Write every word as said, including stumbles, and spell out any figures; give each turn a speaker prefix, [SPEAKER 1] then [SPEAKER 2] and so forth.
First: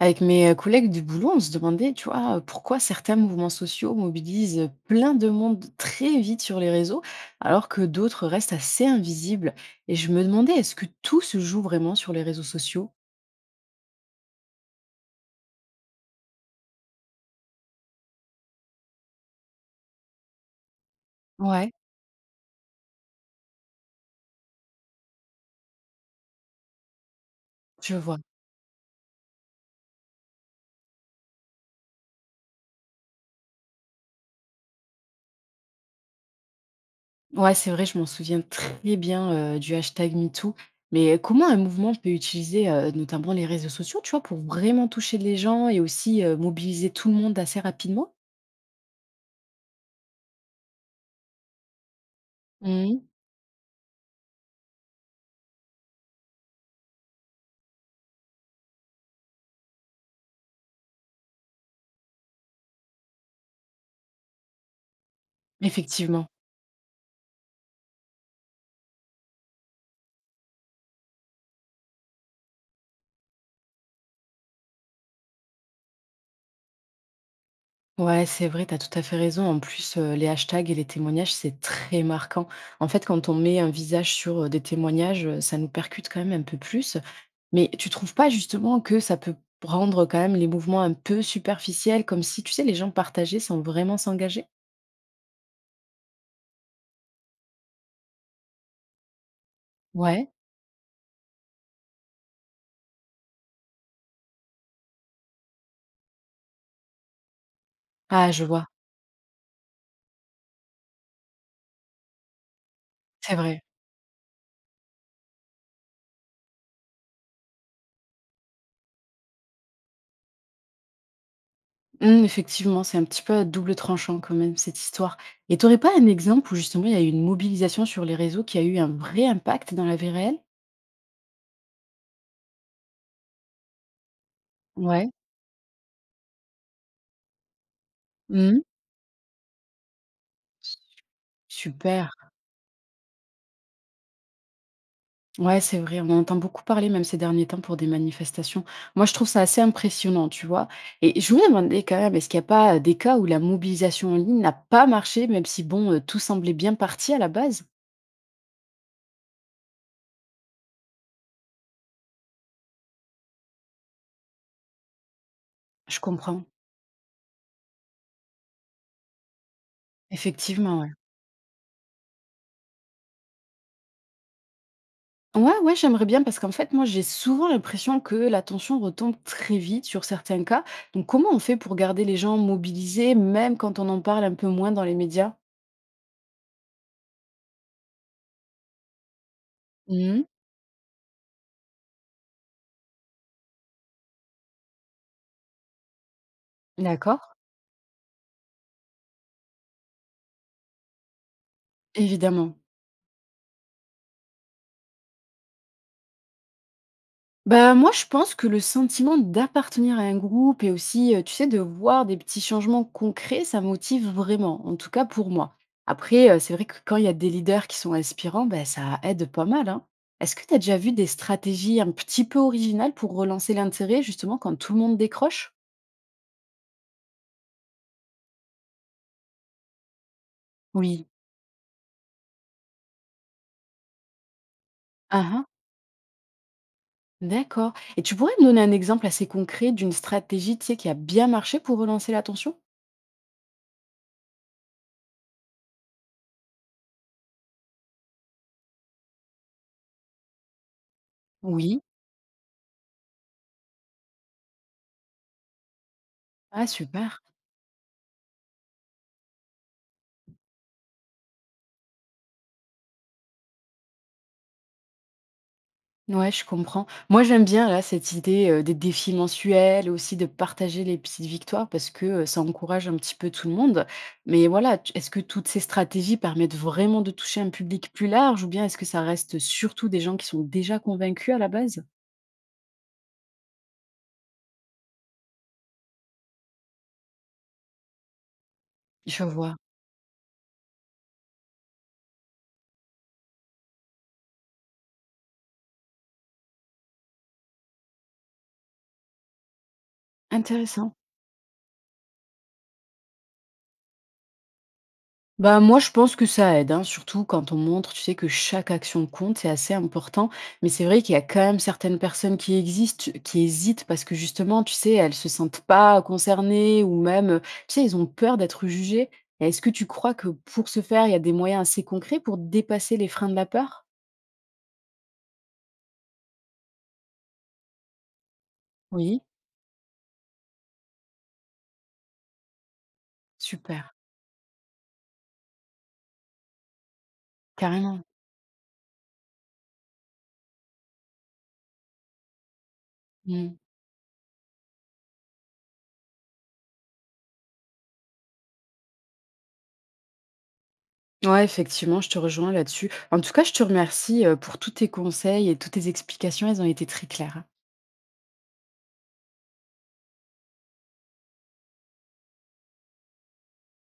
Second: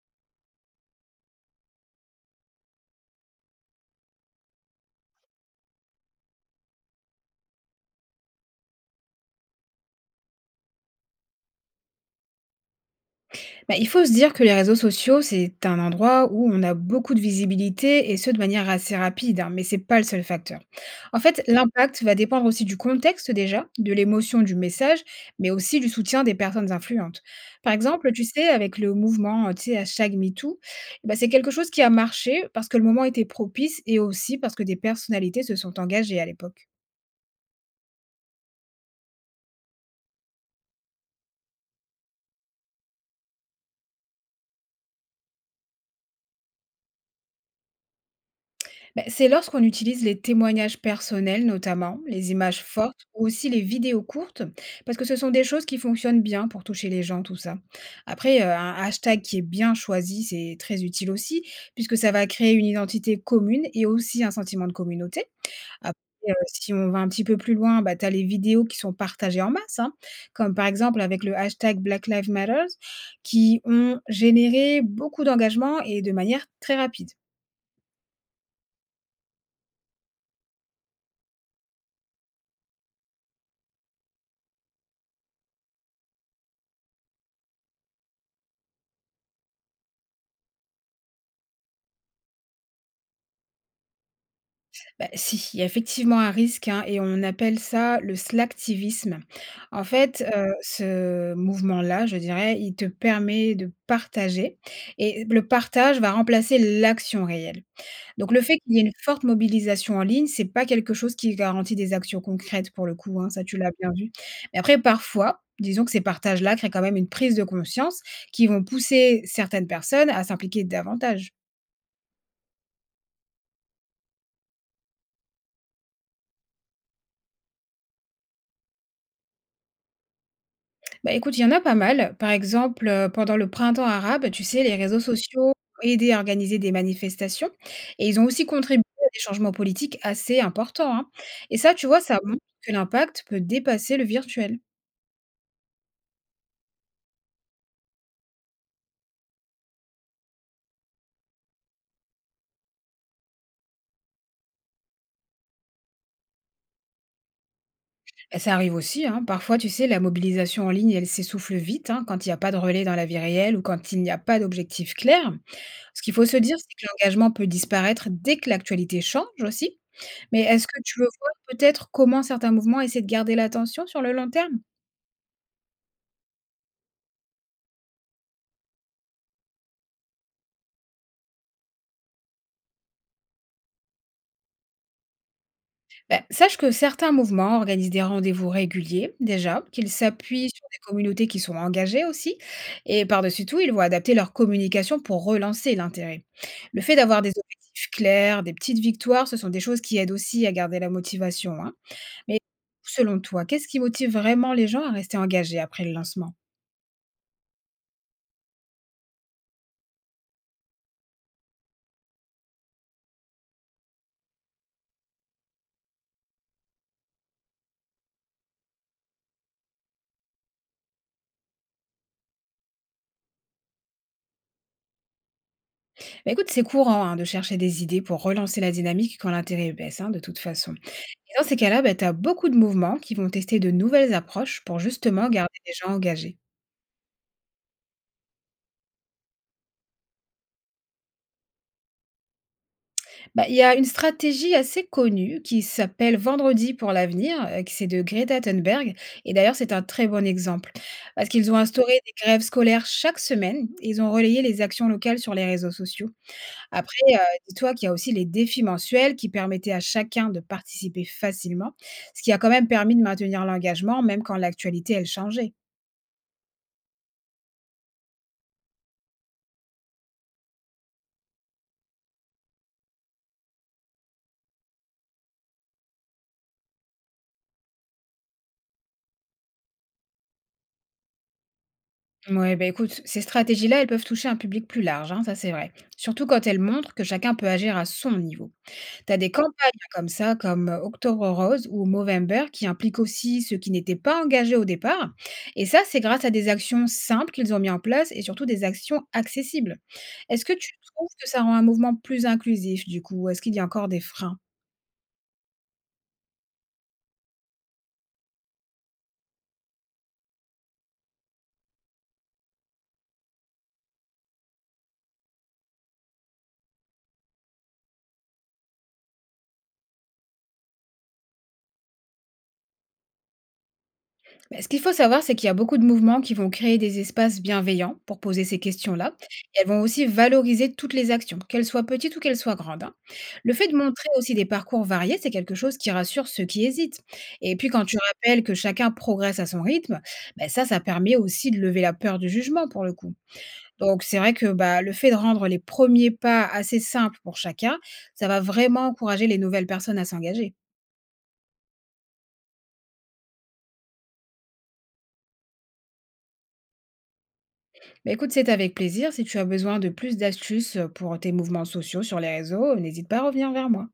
[SPEAKER 1] Avec mes, heu, collègues du boulot, on se demandait, tu vois, heu, pourquoi certains mouvements sociaux mobilisent, plein de monde très vite sur les réseaux, alors que d'autres restent assez invisibles. Et je me demandais, est-ce que tout se joue vraiment sur les réseaux sociaux?
[SPEAKER 2] Bah, il faut se dire que les réseaux sociaux, c'est un endroit où on a beaucoup de visibilité et ce de manière assez rapide, hein, mais c'est pas le seul facteur. En fait,
[SPEAKER 1] Ouais,
[SPEAKER 2] l'impact va dépendre aussi du contexte déjà, de l'émotion du message, mais aussi du soutien des personnes influentes. Par
[SPEAKER 1] je
[SPEAKER 2] exemple,
[SPEAKER 1] vois.
[SPEAKER 2] tu sais, avec le mouvement, euh, tu sais, hashtag MeToo, bah, c'est quelque chose qui a marché parce que le moment était propice et aussi parce que des personnalités se sont engagées à l'époque.
[SPEAKER 1] Ouais, c'est vrai, je m'en souviens très bien, heu, du hashtag #MeToo. Mais comment un mouvement peut utiliser, heu, notamment les réseaux sociaux, tu vois, pour vraiment toucher les gens et aussi, heu, mobiliser tout le monde assez rapidement?
[SPEAKER 2] Beh, c'est lorsqu'on utilise les témoignages personnels notamment, les images fortes
[SPEAKER 1] Mmh.
[SPEAKER 2] ou aussi les vidéos courtes, parce que ce sont des choses qui fonctionnent bien pour toucher les gens, tout ça. Après, heu, un hashtag qui est bien choisi, c'est très utile aussi, puisque ça va créer une identité commune et aussi un sentiment de communauté. Après,
[SPEAKER 1] Effectivement.
[SPEAKER 2] heu, si on va un petit peu plus loin, bah, tu as les vidéos qui sont partagées en masse, hein, comme par exemple avec le hashtag Black Lives Matters, qui ont généré beaucoup d'engagement et de manière très rapide.
[SPEAKER 1] Ouais, c'est vrai, tu as tout à fait raison. En plus, heu, les hashtags et les témoignages, c'est très marquant. En fait, quand on met un visage sur, heu, des témoignages, heu, ça nous percute quand même un peu plus. Mais tu trouves pas justement que ça peut rendre quand même les mouvements un peu superficiels, comme si, tu sais, les gens partagés sans vraiment s'engager?
[SPEAKER 2] Bah, si, il y a effectivement un risque, hein, et on appelle ça le slacktivisme. En fait,
[SPEAKER 1] Ouais.
[SPEAKER 2] heu, ce mouvement-là, je dirais, il te permet de partager et le partage va remplacer l'action réelle. Donc
[SPEAKER 1] Ah,
[SPEAKER 2] le
[SPEAKER 1] je
[SPEAKER 2] fait
[SPEAKER 1] vois,
[SPEAKER 2] qu'il y ait une forte mobilisation en ligne, c'est pas quelque chose qui garantit des actions concrètes pour le coup, hein,
[SPEAKER 1] c'est
[SPEAKER 2] ça tu
[SPEAKER 1] vrai.
[SPEAKER 2] l'as bien vu. Mais après parfois, disons que ces partages-là créent quand même une prise de conscience qui vont pousser certaines personnes à s'impliquer davantage.
[SPEAKER 1] Mmh, effectivement, c'est un petit peu à double tranchant quand même cette histoire. Et t'aurais pas un exemple où justement il y a eu une mobilisation sur les réseaux qui a eu un vrai impact dans la vie réelle?
[SPEAKER 2] Bah, écoute, il y en a pas mal. Par exemple, heu, pendant le printemps arabe, tu sais, les réseaux
[SPEAKER 1] Ouais.
[SPEAKER 2] sociaux ont aidé à organiser des manifestations et ils ont aussi
[SPEAKER 1] Mmh.
[SPEAKER 2] contribué à des changements politiques assez importants, hein. Et ça, tu vois,
[SPEAKER 1] Super.
[SPEAKER 2] ça montre que l'impact peut dépasser le virtuel.
[SPEAKER 1] Ouais, c'est vrai, on en entend beaucoup parler même ces derniers temps pour des manifestations. Moi, je trouve ça assez impressionnant, tu vois. Et je voulais demander quand même, est-ce qu'il n'y a pas euh, des cas où la mobilisation en ligne n'a pas marché, même si, bon, euh, tout semblait bien parti à la base?
[SPEAKER 2] Et ça arrive aussi, hein, parfois, tu sais, la mobilisation en ligne, elle s'essouffle vite, hein, quand il n'y a pas de relais dans la vie réelle ou quand il n'y a pas d'objectif clair.
[SPEAKER 1] Je
[SPEAKER 2] Ce qu'il faut se
[SPEAKER 1] comprends,
[SPEAKER 2] dire, c'est que l'engagement peut disparaître dès que l'actualité change aussi. Mais est-ce
[SPEAKER 1] effectivement,
[SPEAKER 2] que
[SPEAKER 1] ouais.
[SPEAKER 2] tu veux voir peut-être comment certains mouvements essaient de garder l'attention sur le long terme?
[SPEAKER 1] Ouais, ouais, j'aimerais bien parce qu'en fait, moi, j'ai souvent l'impression que l'attention retombe très vite sur certains cas. Donc, comment on fait pour garder les gens mobilisés, même quand on en parle un peu moins dans les médias?
[SPEAKER 2] Bah, sache que certains mouvements organisent des rendez-vous réguliers, déjà, qu'ils
[SPEAKER 1] Mhm.
[SPEAKER 2] s'appuient sur des communautés qui sont engagées aussi, et par-dessus tout, ils vont adapter leur communication pour relancer l'intérêt. Le fait
[SPEAKER 1] D'accord,
[SPEAKER 2] d'avoir des objectifs clairs, des petites victoires, ce sont des choses qui aident aussi à garder la motivation, hein. Mais
[SPEAKER 1] évidemment.
[SPEAKER 2] selon toi, qu'est-ce qui motive vraiment les gens à rester engagés après le lancement?
[SPEAKER 1] Bah, moi, je pense que le sentiment d'appartenir à un groupe et aussi, euh, tu sais, de voir des petits changements concrets, ça motive vraiment, en tout cas pour moi. Après, euh, c'est vrai que quand il y a des leaders qui sont inspirants, bah, ça aide pas mal, hein. Est-ce que tu as déjà vu des stratégies un petit peu originales pour relancer l'intérêt, justement, quand tout le monde décroche?
[SPEAKER 2] Bah, écoute, c'est courant, hein, de chercher des idées pour relancer la dynamique quand l'intérêt baisse, hein, de toute façon.
[SPEAKER 1] Oui.
[SPEAKER 2] Et dans ces cas-là, bah, tu as beaucoup de mouvements qui vont tester de nouvelles approches pour justement
[SPEAKER 1] Ah, ah,
[SPEAKER 2] garder les gens engagés.
[SPEAKER 1] d'accord. Et tu pourrais me donner un exemple assez concret d'une stratégie, tu sais, qui a bien marché pour relancer l'attention?
[SPEAKER 2] Bah, il y a une stratégie assez connue qui s'appelle Vendredi pour l'avenir, euh, qui c'est de Greta Thunberg. Et d'ailleurs, c'est un très bon exemple. Parce qu'ils ont
[SPEAKER 1] Oui.
[SPEAKER 2] instauré des grèves scolaires chaque semaine, et ils ont relayé les actions locales sur les réseaux sociaux.
[SPEAKER 1] Ah,
[SPEAKER 2] Après, euh,
[SPEAKER 1] super.
[SPEAKER 2] dis-toi qu'il y a aussi les défis mensuels qui permettaient à chacun de participer facilement, ce qui a quand même permis de maintenir l'engagement, même quand l'actualité, elle changeait.
[SPEAKER 1] Ouais, je comprends. Moi, j'aime bien là cette idée euh, des défis mensuels, aussi de partager les petites victoires parce que euh, ça encourage un petit peu tout le monde. Mais voilà, tu- est-ce que toutes ces stratégies permettent vraiment de toucher un public plus large ou bien est-ce que ça reste surtout des gens qui sont déjà convaincus à la base?
[SPEAKER 2] Ouais, bah écoute, ces stratégies-là, elles peuvent toucher un public plus large, hein, ça c'est vrai. Surtout quand elles montrent que chacun peut agir à son niveau. Tu as
[SPEAKER 1] Je
[SPEAKER 2] des campagnes
[SPEAKER 1] vois.
[SPEAKER 2] comme ça, comme euh, Octobre rose ou Movember, qui impliquent aussi ceux qui n'étaient pas engagés au départ. Et ça, c'est grâce à des actions simples qu'ils ont mis en place et surtout des actions accessibles. Est-ce que tu
[SPEAKER 1] Intéressant.
[SPEAKER 2] trouves que ça rend un mouvement plus inclusif du coup? Ou est-ce qu'il y a encore des freins?
[SPEAKER 1] Bah, moi, je pense que ça aide, hein, surtout quand on montre, tu sais, que chaque action compte, c'est assez important. Mais c'est vrai qu'il y a quand même certaines personnes qui existent, qui hésitent parce que justement, tu sais, elles se sentent pas concernées ou même, euh, tu sais, ils ont peur d'être jugées. Et est-ce que tu crois que pour ce faire, il y a des moyens assez concrets pour dépasser les freins de la peur?
[SPEAKER 2] Bah, ce qu'il faut savoir, c'est qu'il y a beaucoup de mouvements qui vont créer des espaces bienveillants pour poser ces questions-là.
[SPEAKER 1] Oui,
[SPEAKER 2] Et elles vont aussi valoriser toutes les actions, qu'elles soient petites ou qu'elles soient grandes, hein. Le fait de
[SPEAKER 1] super,
[SPEAKER 2] montrer aussi des parcours variés, c'est quelque chose qui rassure ceux qui hésitent. Et puis quand tu
[SPEAKER 1] carrément.
[SPEAKER 2] rappelles que chacun progresse à son rythme, bah, ça, ça permet aussi de lever la peur du jugement pour le coup.
[SPEAKER 1] Mm.
[SPEAKER 2] Donc c'est vrai que bah, le fait de rendre les premiers pas assez simples pour chacun, ça va vraiment encourager les nouvelles personnes à s'engager.
[SPEAKER 1] Ouais, effectivement, je te rejoins là-dessus. En tout cas, je te remercie euh, pour tous tes conseils et toutes tes explications, elles ont été très claires, hein.
[SPEAKER 2] Bah, écoute, c'est avec plaisir. Si tu as besoin de plus d'astuces euh, pour tes mouvements sociaux sur les réseaux, n'hésite pas à revenir vers moi.